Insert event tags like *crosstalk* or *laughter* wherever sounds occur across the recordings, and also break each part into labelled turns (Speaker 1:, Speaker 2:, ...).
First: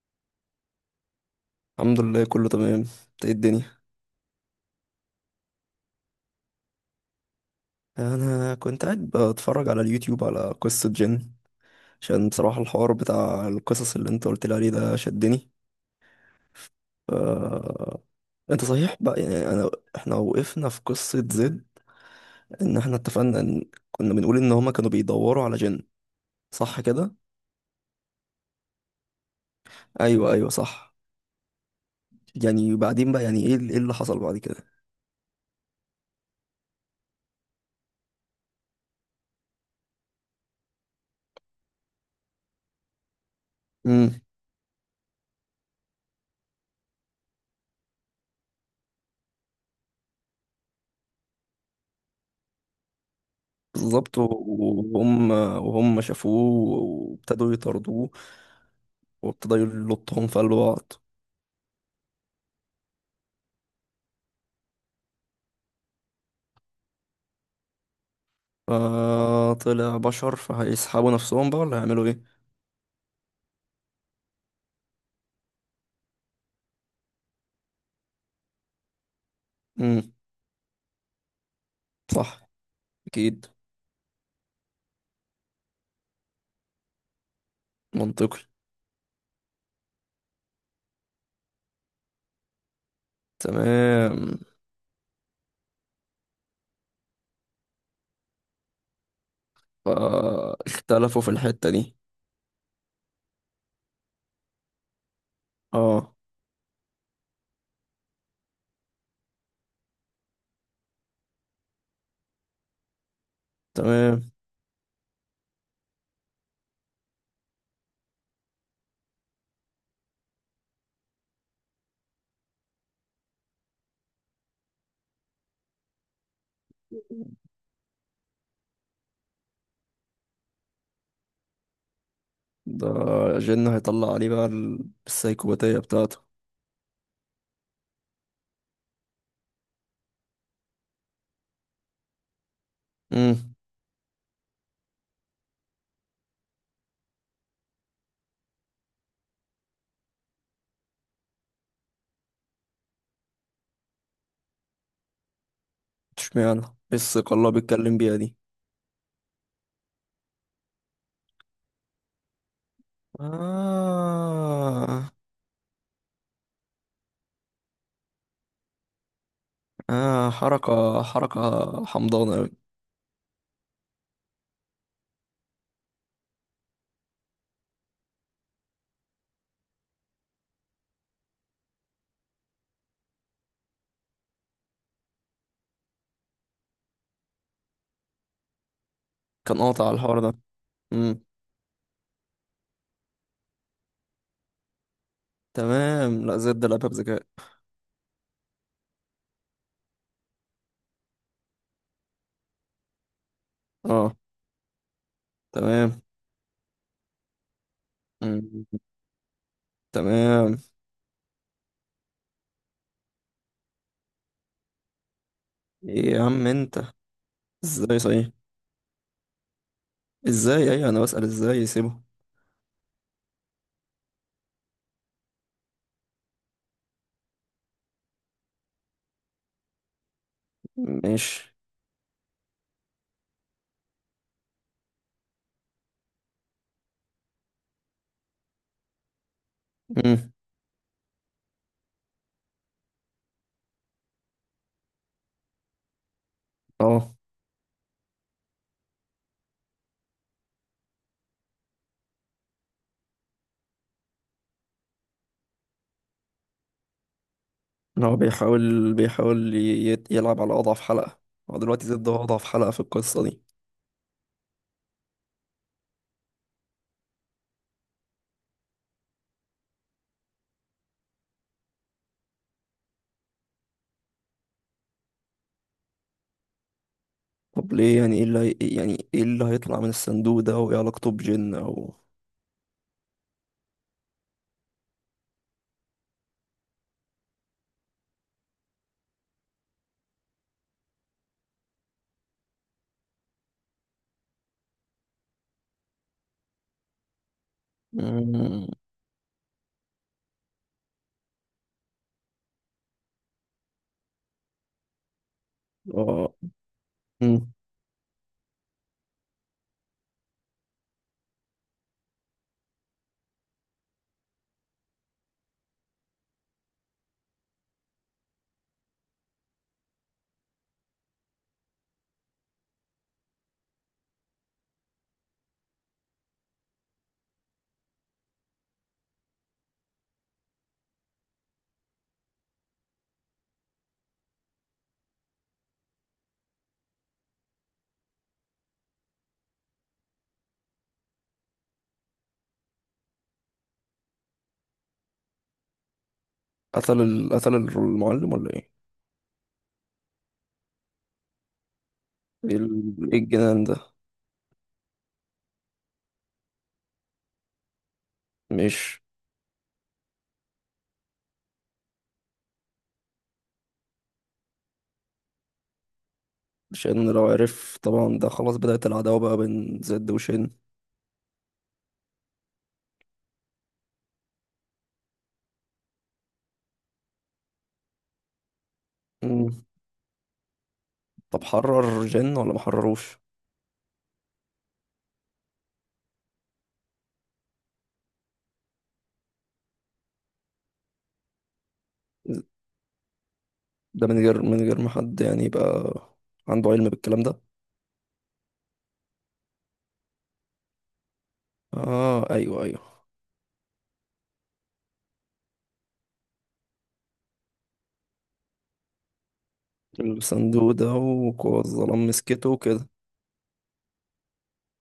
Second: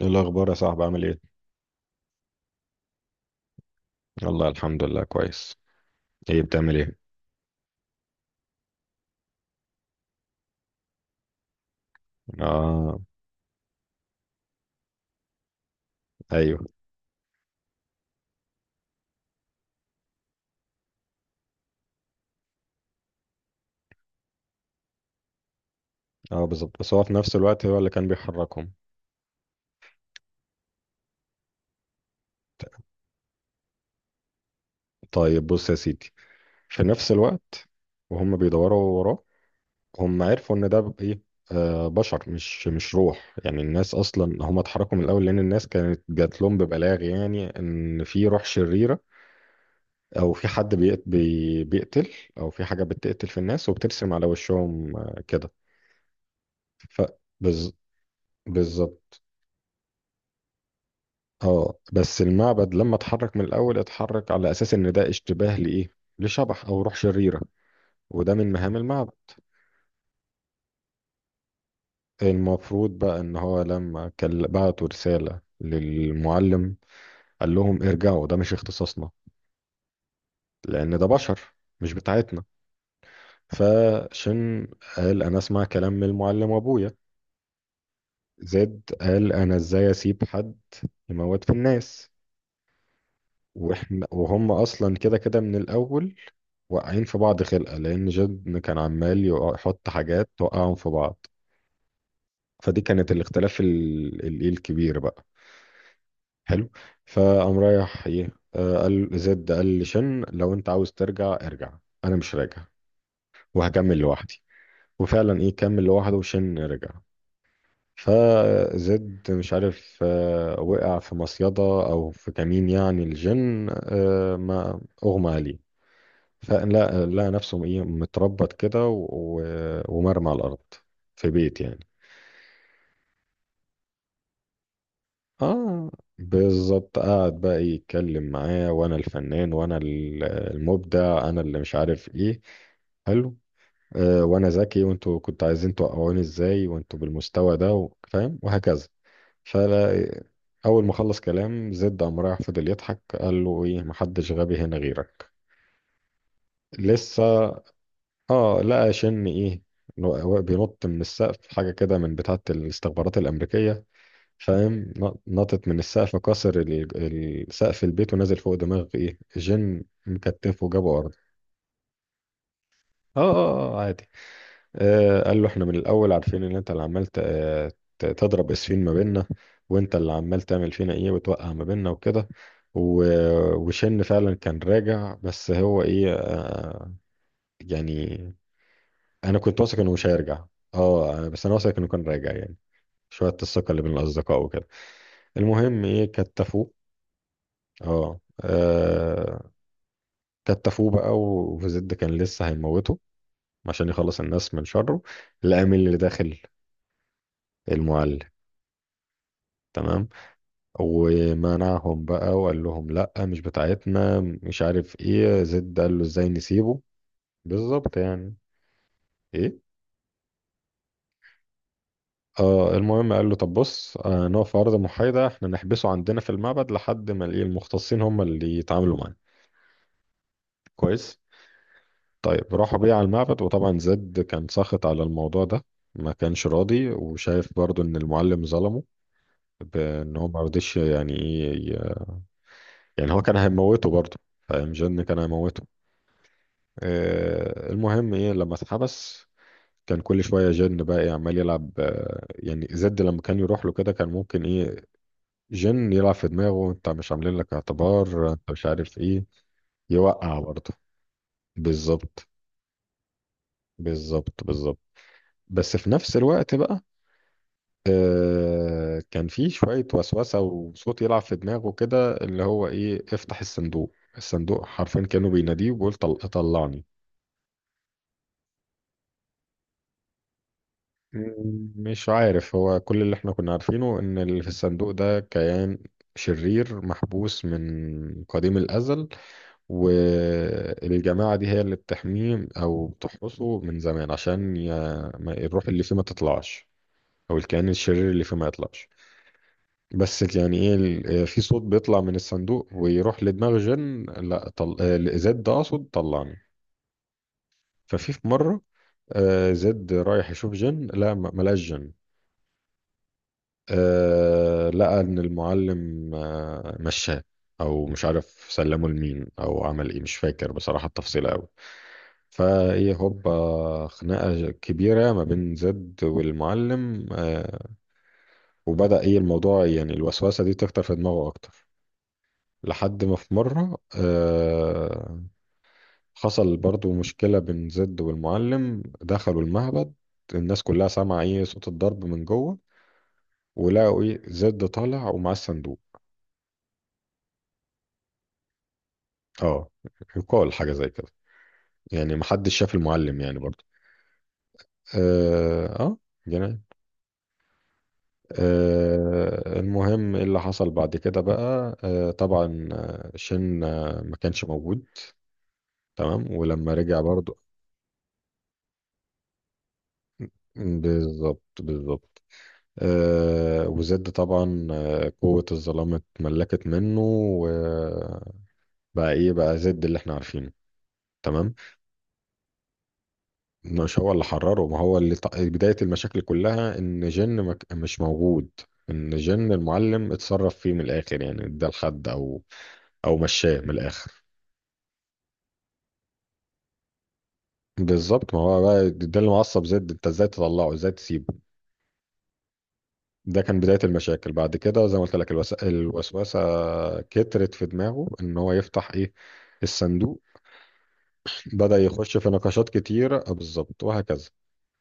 Speaker 1: ايه الاخبار يا صاحبي؟ عامل ايه؟
Speaker 2: الحمد لله كله تمام. انت ايه الدنيا؟
Speaker 1: والله الحمد لله كويس. ايه بتعمل ايه؟
Speaker 2: انا كنت قاعد بتفرج على اليوتيوب على قصة جن، عشان بصراحة الحوار
Speaker 1: اه،
Speaker 2: بتاع القصص اللي انت قلت لي عليه ده شدني.
Speaker 1: ايوه.
Speaker 2: ف... انت صحيح بقى، يعني انا احنا وقفنا في قصة زد، ان احنا اتفقنا ان كنا بنقول ان هما كانوا بيدوروا على جن.
Speaker 1: اه بالظبط،
Speaker 2: صح
Speaker 1: بس هو في
Speaker 2: كده؟
Speaker 1: نفس الوقت هو اللي كان بيحركهم.
Speaker 2: ايوه ايوه صح. يعني وبعدين بقى، يعني ايه ايه اللي حصل بعد كده؟
Speaker 1: طيب بص يا سيدي، في نفس الوقت وهم بيدوروا وراه، هم عرفوا ان ده ب- ايه آه بشر، مش روح، يعني الناس
Speaker 2: امم.
Speaker 1: اصلا هم اتحركوا من الاول لان الناس كانت جات لهم ببلاغ يعني ان في روح شريره، او في حد بيقتل، او في حاجه بتقتل في الناس وبترسم
Speaker 2: بالظبط
Speaker 1: على وشهم
Speaker 2: وهم
Speaker 1: كده.
Speaker 2: وهم شافوه،
Speaker 1: ف
Speaker 2: وابتدوا
Speaker 1: بز-
Speaker 2: يطاردوه،
Speaker 1: بالظبط.
Speaker 2: وابتدوا يلطهم في قلب بعض.
Speaker 1: اه، بس المعبد لما اتحرك من الاول اتحرك على اساس ان ده اشتباه لايه، لشبح او روح شريره، وده من مهام المعبد.
Speaker 2: فطلع بشر، فهيسحبوا نفسهم بقى ولا هيعملوا ايه؟
Speaker 1: المفروض بقى ان هو لما كان بعتوا رساله للمعلم قال لهم ارجعوا، ده مش اختصاصنا،
Speaker 2: امم.
Speaker 1: لان ده بشر، مش بتاعتنا.
Speaker 2: صح. اكيد.
Speaker 1: فشن قال انا اسمع كلام من المعلم وابويا.
Speaker 2: منطقي.
Speaker 1: زد قال انا ازاي اسيب حد يموت في الناس، واحنا
Speaker 2: تمام.
Speaker 1: وهم اصلا كده كده من الاول واقعين في بعض خلقة، لأن جد كان عمال يحط حاجات توقعهم في
Speaker 2: فاختلفوا
Speaker 1: بعض.
Speaker 2: في الحتة دي.
Speaker 1: فدي كانت الاختلاف الكبير بقى.
Speaker 2: اه.
Speaker 1: حلو. فقام رايح ايه، قال زد، قال لشن لو انت عاوز ترجع ارجع، انا مش راجع وهكمل
Speaker 2: تمام.
Speaker 1: لوحدي. وفعلا ايه كمل لوحده وشن رجع. فزد مش عارف وقع في مصيدة او في كمين، يعني الجن ما اغمى عليه، فلا لقى نفسه ايه متربط كده ومرمى على الارض في بيت يعني.
Speaker 2: ده جن هيطلع عليه بقى السيكوباتية
Speaker 1: اه
Speaker 2: بتاعته.
Speaker 1: بالظبط، قعد بقى يتكلم معاه: وانا الفنان وانا المبدع، انا اللي مش عارف ايه. حلو.
Speaker 2: امم.
Speaker 1: آه وانا ذكي، وانتوا كنتوا عايزين توقعوني ازاي وانتوا بالمستوى ده فاهم، وهكذا. فلا، اول ما خلص كلام زد قام رايح فضل يضحك، قال له ايه، محدش غبي هنا غيرك.
Speaker 2: اشمعنى ايه
Speaker 1: لسه
Speaker 2: الثقة اللي هو بيتكلم بيها دي؟
Speaker 1: اه، لقى شن ايه، بينط من السقف حاجه كده من بتاعه الاستخبارات الامريكيه، فاهم،
Speaker 2: آه.
Speaker 1: نطت من السقف، كسر سقف البيت ونزل فوق دماغ ايه جن،
Speaker 2: آه،
Speaker 1: مكتفه وجابه
Speaker 2: حركة
Speaker 1: ارض.
Speaker 2: حركة حمضانة أوي.
Speaker 1: اه اه عادي. آه قال له احنا من الاول عارفين ان انت اللي عمال تضرب اسفين ما بيننا، وانت اللي عمال تعمل فينا ايه، وتوقع ما بيننا وكده. وشن فعلا كان راجع، بس هو ايه آه يعني، انا
Speaker 2: كان
Speaker 1: كنت واثق
Speaker 2: قاطع
Speaker 1: انه
Speaker 2: على
Speaker 1: مش
Speaker 2: الحوار ده.
Speaker 1: هيرجع.
Speaker 2: امم.
Speaker 1: اه بس انا واثق انه كان راجع يعني، شويه الثقه اللي بين الاصدقاء وكده. المهم ايه
Speaker 2: تمام. لا زد
Speaker 1: كتفوه.
Speaker 2: لعبها بذكاء.
Speaker 1: اه كتفوه بقى، وزد كان لسه هيموته عشان
Speaker 2: اه.
Speaker 1: يخلص الناس من شره. لقى مين اللي
Speaker 2: تمام.
Speaker 1: داخل؟ المعلم.
Speaker 2: مم.
Speaker 1: تمام.
Speaker 2: تمام.
Speaker 1: ومنعهم بقى وقال لهم لا، مش بتاعتنا، مش عارف ايه. زد قال له
Speaker 2: ايه يا
Speaker 1: ازاي
Speaker 2: عم
Speaker 1: نسيبه،
Speaker 2: انت؟
Speaker 1: بالظبط
Speaker 2: ازاي صحيح؟
Speaker 1: يعني. ايه
Speaker 2: ازاي؟ ايه، انا بسأل ازاي يسيبه.
Speaker 1: آه، المهم قال له طب بص، نقف في أرض محايدة، احنا نحبسه عندنا في المعبد لحد ما الايه، المختصين هم اللي يتعاملوا معاه. كويس.
Speaker 2: ماشي.
Speaker 1: طيب راحوا بيه على المعبد، وطبعا زد كان ساخط على الموضوع ده، ما كانش راضي وشايف برضو ان المعلم ظلمه، بان هو
Speaker 2: امم.
Speaker 1: ما رضيش يعني ايه، يعني هو كان هيموته برضو، فاهم، جن كان هيموته.
Speaker 2: اه.
Speaker 1: آه المهم ايه لما اتحبس، كان كل شوية جن بقى إيه عمال يلعب، يعني زد لما كان يروح له كده كان ممكن ايه، جن يلعب في دماغه: انت مش عاملين لك
Speaker 2: إن هو
Speaker 1: اعتبار، انت مش
Speaker 2: بيحاول
Speaker 1: عارف ايه،
Speaker 2: بيحاول
Speaker 1: يوقع
Speaker 2: يلعب على
Speaker 1: برضه.
Speaker 2: اضعف حلقة. هو دلوقتي زد هو
Speaker 1: بالظبط
Speaker 2: اضعف حلقة في القصة دي.
Speaker 1: بالظبط بالظبط بس في نفس الوقت بقى آه كان في شوية وسوسة وصوت يلعب في دماغه كده، اللي هو ايه، افتح الصندوق. الصندوق حرفيا كانوا بيناديه وبيقول طلعني.
Speaker 2: طب ليه؟ يعني ايه يعني ايه اللي هيطلع من الصندوق ده وايه علاقته بجن او...
Speaker 1: مش عارف، هو كل اللي احنا كنا عارفينه ان اللي في الصندوق ده كيان شرير محبوس من قديم الأزل، والجماعة دي هي اللي بتحميه أو بتحرسه من زمان، عشان ما الروح اللي فيه ما تطلعش، أو الكائن الشرير اللي فيه ما
Speaker 2: مم.
Speaker 1: يطلعش. بس يعني إيه في صوت بيطلع من الصندوق ويروح لدماغ جن، لا طل... آه، زد ده أقصد،
Speaker 2: اه.
Speaker 1: طلعني.
Speaker 2: مم.
Speaker 1: ففي في مرة زد رايح يشوف جن، لا ملاش جن، لقى إن المعلم مشاه، أو مش عارف سلمه لمين أو عمل إيه، مش فاكر بصراحة التفصيل أوي. فهي هوبا خناقة كبيرة ما بين زد والمعلم وبدأ ايه الموضوع يعني الوسوسة دي تكتر في دماغه أكتر. لحد ما في مرة حصل برضو مشكلة بين زد والمعلم، دخلوا المعبد، الناس كلها سامعة ايه صوت الضرب من جوه، ولقوا ايه زد طالع ومعاه الصندوق.
Speaker 2: قتل المعلم ولا ايه؟
Speaker 1: اه، يقال حاجة زي كده، يعني محدش
Speaker 2: ايه
Speaker 1: شاف
Speaker 2: إيه
Speaker 1: المعلم يعني برضو.
Speaker 2: الجنان ده؟
Speaker 1: اه جنان.
Speaker 2: مش...
Speaker 1: المهم إيه اللي حصل بعد كده بقى، طبعا شن ما كانش موجود. تمام، ولما رجع
Speaker 2: شن لو
Speaker 1: برضو،
Speaker 2: عرف طبعا ده خلاص بدأت العداوة بقى بين زد وشن.
Speaker 1: بالظبط بالظبط. وزد طبعا قوة الظلام اتملكت منه، وبقى ايه بقى زد اللي احنا عارفينه.
Speaker 2: طب
Speaker 1: تمام.
Speaker 2: حرر جن ولا ما حرروش؟
Speaker 1: مش هو اللي حرره، ما هو اللي بداية المشاكل كلها ان جن ما ك- مش موجود، ان جن المعلم اتصرف فيه من الاخر يعني، ده الحد او او مشاه من
Speaker 2: ده
Speaker 1: الاخر.
Speaker 2: من غير ما حد يعني يبقى عنده علم بالكلام ده.
Speaker 1: بالظبط، ما هو بقى ده اللي معصب زد، انت ازاي تطلعه، ازاي تسيبه.
Speaker 2: اه ايوه ايوه.
Speaker 1: ده كان بداية المشاكل، بعد كده زي ما قلت لك الوسوسة كترت في دماغه ان هو يفتح ايه، الصندوق.
Speaker 2: الصندوق ده وقوى
Speaker 1: بدأ
Speaker 2: الظلام
Speaker 1: يخش في
Speaker 2: مسكته
Speaker 1: نقاشات
Speaker 2: وكده.
Speaker 1: كتيرة بالظبط وهكذا.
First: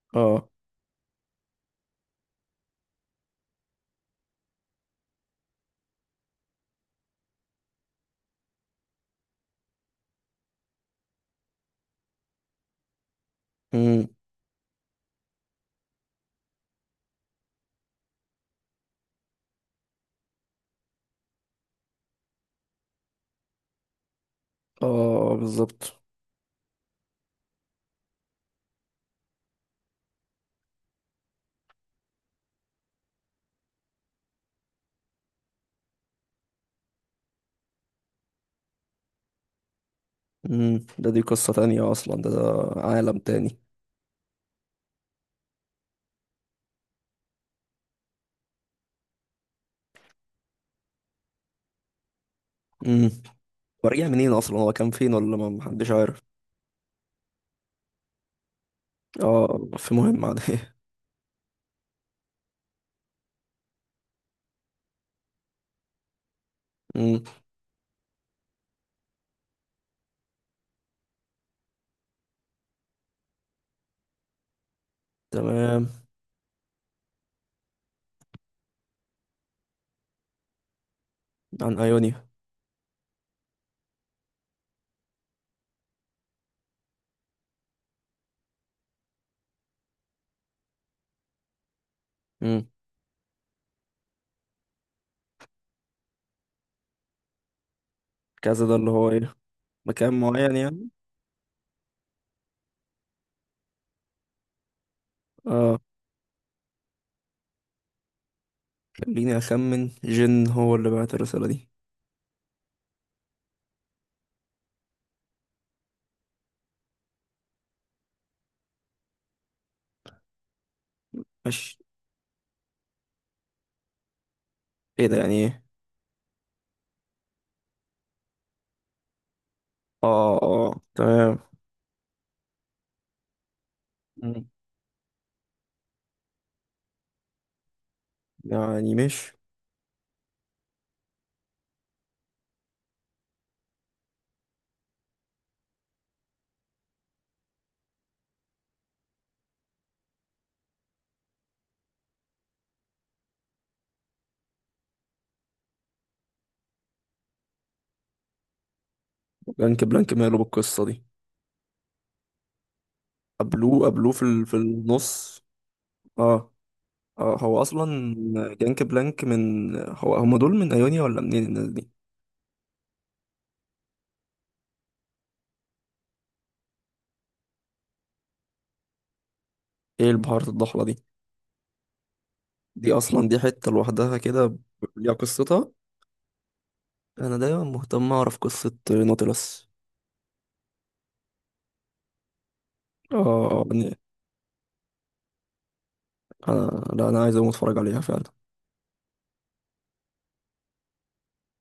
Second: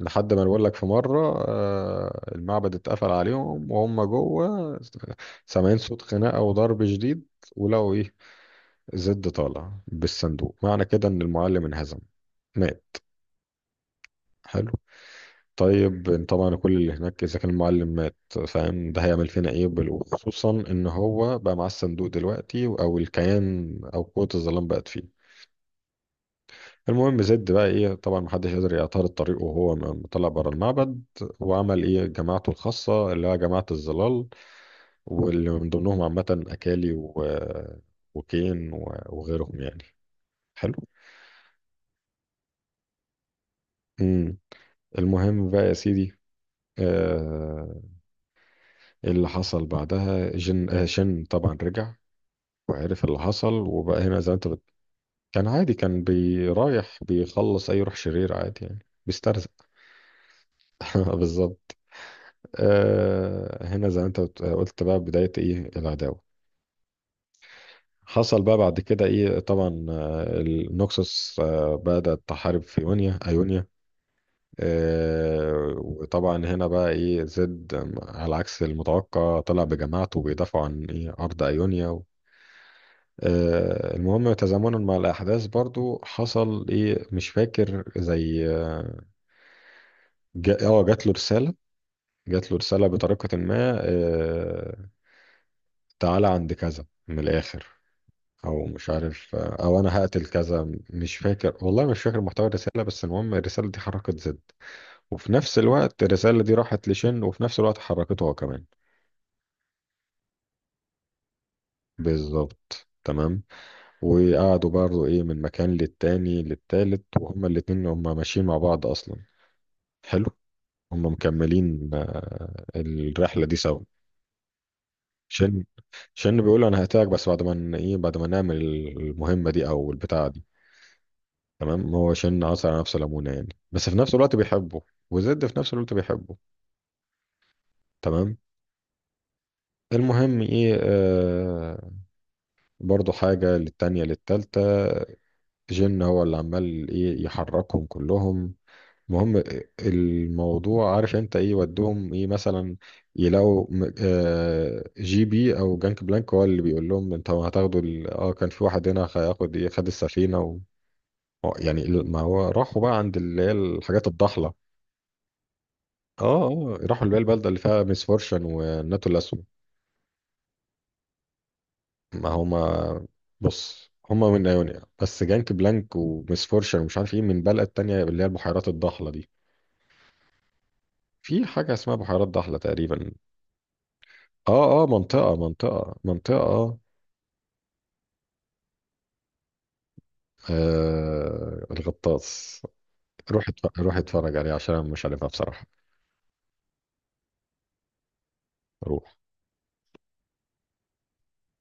Speaker 1: لحد ما
Speaker 2: اه.
Speaker 1: نقول لك في مرة المعبد اتقفل عليهم وهم جوه، سامعين صوت خناقة وضرب شديد، ولقوا ايه زد طالع بالصندوق، معنى كده ان المعلم انهزم، مات.
Speaker 2: امم.
Speaker 1: حلو. طيب طبعا كل اللي هناك اذا كان المعلم مات، فاهم ده هيعمل فينا ايه وخصوصا ان هو بقى معاه الصندوق دلوقتي، او الكيان، او قوة الظلام بقت فيه.
Speaker 2: اه بالظبط.
Speaker 1: المهم زد بقى ايه طبعا محدش يقدر يعترض طريقه، وهو طلع بره المعبد، وعمل ايه جماعته الخاصة اللي هي جماعة الظلال، واللي من ضمنهم عامة اكالي وكين وغيرهم يعني. حلو.
Speaker 2: امم. ده دي قصة تانية اصلا، ده عالم تاني.
Speaker 1: امم. المهم بقى يا سيدي، آه اللي حصل بعدها جن، آه شن طبعا رجع وعرف
Speaker 2: امم.
Speaker 1: اللي حصل، وبقى
Speaker 2: ورجع
Speaker 1: هنا زي
Speaker 2: منين؟
Speaker 1: ما انت
Speaker 2: اصلا هو كان فين ولا
Speaker 1: كان
Speaker 2: ما
Speaker 1: عادي،
Speaker 2: حدش
Speaker 1: كان
Speaker 2: عارف؟
Speaker 1: بيرايح بيخلص اي روح شرير عادي يعني، بيسترزق.
Speaker 2: اه في مهمة عادية.
Speaker 1: *laughs* بالظبط. آه هنا زي ما انت قلت بقى، بداية ايه العداوة.
Speaker 2: امم.
Speaker 1: حصل بقى بعد كده ايه، طبعا النوكسوس آه بدأت تحارب في ايونيا، ايونيا.
Speaker 2: *laughs*
Speaker 1: آه
Speaker 2: تمام.
Speaker 1: وطبعا هنا بقى ايه زد على عكس المتوقع، طلع بجماعته بيدافعوا عن ايه، ارض
Speaker 2: عن
Speaker 1: ايونيا.
Speaker 2: ايونيا.
Speaker 1: المهم تزامنا مع الأحداث برضو حصل إيه، مش فاكر زي آه جات له رسالة، جات له
Speaker 2: امم.
Speaker 1: رسالة بطريقة ما تعالى عند كذا من الآخر، أو
Speaker 2: كذا ده
Speaker 1: مش
Speaker 2: اللي هو
Speaker 1: عارف
Speaker 2: ايه؟
Speaker 1: أو أنا
Speaker 2: مكان
Speaker 1: هقتل
Speaker 2: معين
Speaker 1: كذا،
Speaker 2: يعني؟
Speaker 1: مش فاكر والله، مش فاكر محتوى الرسالة، بس المهم الرسالة دي حركت زد، وفي نفس
Speaker 2: اه
Speaker 1: الوقت الرسالة دي راحت لشن وفي نفس الوقت حركته هو كمان.
Speaker 2: خليني أخمن، جن هو اللي بعت الرسالة دي.
Speaker 1: بالظبط تمام. وقعدوا برضو إيه من مكان للتاني للتالت، وهما الاتنين هما ماشيين مع بعض أصلا. حلو. هم
Speaker 2: ماشي.
Speaker 1: مكملين الرحلة دي سوا.
Speaker 2: ايه ده يعني
Speaker 1: شن
Speaker 2: ايه؟
Speaker 1: شن بيقول له انا هقتلك، بس بعد ما ن- ايه بعد ما نعمل المهمة دي او البتاعة
Speaker 2: اه
Speaker 1: دي.
Speaker 2: اه تمام.
Speaker 1: تمام، هو شن عصر على نفسه ليمونة يعني، بس في نفس الوقت
Speaker 2: مم.
Speaker 1: بيحبه، وزد في نفس الوقت بيحبه. تمام.
Speaker 2: يعني مش...
Speaker 1: المهم ايه آه برضو حاجة للتانية للتالتة، جن هو اللي عمال ايه يحركهم كلهم. المهم، الموضوع عارف انت ايه ودهم ايه مثلا، يلاقوا جي بي او جانك بلانك هو اللي بيقول لهم انتوا هتاخدوا اه كان في واحد هنا هياخد ايه،
Speaker 2: بلانك
Speaker 1: خد
Speaker 2: بلانك ماله
Speaker 1: السفينه و...
Speaker 2: بالقصة دي؟
Speaker 1: آه، يعني ما هو راحوا بقى عند اللي هي
Speaker 2: قبلوه
Speaker 1: الحاجات
Speaker 2: قبلوه في
Speaker 1: الضحله.
Speaker 2: في النص.
Speaker 1: اه
Speaker 2: اه.
Speaker 1: اه راحوا اللي هي
Speaker 2: اه.
Speaker 1: البلده اللي
Speaker 2: هو
Speaker 1: فيها ميس
Speaker 2: اصلا
Speaker 1: فورشن
Speaker 2: جانك
Speaker 1: والناتو
Speaker 2: بلانك
Speaker 1: الاسود.
Speaker 2: من هو؟ هما دول من ايونيا ولا منين الناس دي؟
Speaker 1: ما هما بص، هما من ايونيا، بس جانك بلانك وميس فورشن ومش عارف ايه من بلد تانية اللي هي البحيرات الضحله دي.
Speaker 2: ايه البهارات الضحلة دي؟
Speaker 1: في حاجه اسمها بحيرات ضحله
Speaker 2: دي
Speaker 1: تقريبا.
Speaker 2: اصلا دي حتة لوحدها كده
Speaker 1: اه اه
Speaker 2: ليها
Speaker 1: منطقة
Speaker 2: قصتها.
Speaker 1: منطقة منطقة
Speaker 2: انا دايما مهتم اعرف قصة نوتيلاس.
Speaker 1: آه الغطاس.
Speaker 2: اه.
Speaker 1: روح
Speaker 2: آه،
Speaker 1: روح
Speaker 2: يعني
Speaker 1: اتفرج عليه عشان انا مش عارفها بصراحة.
Speaker 2: انا لا انا عايز اقوم اتفرج عليها فعلا.
Speaker 1: روح.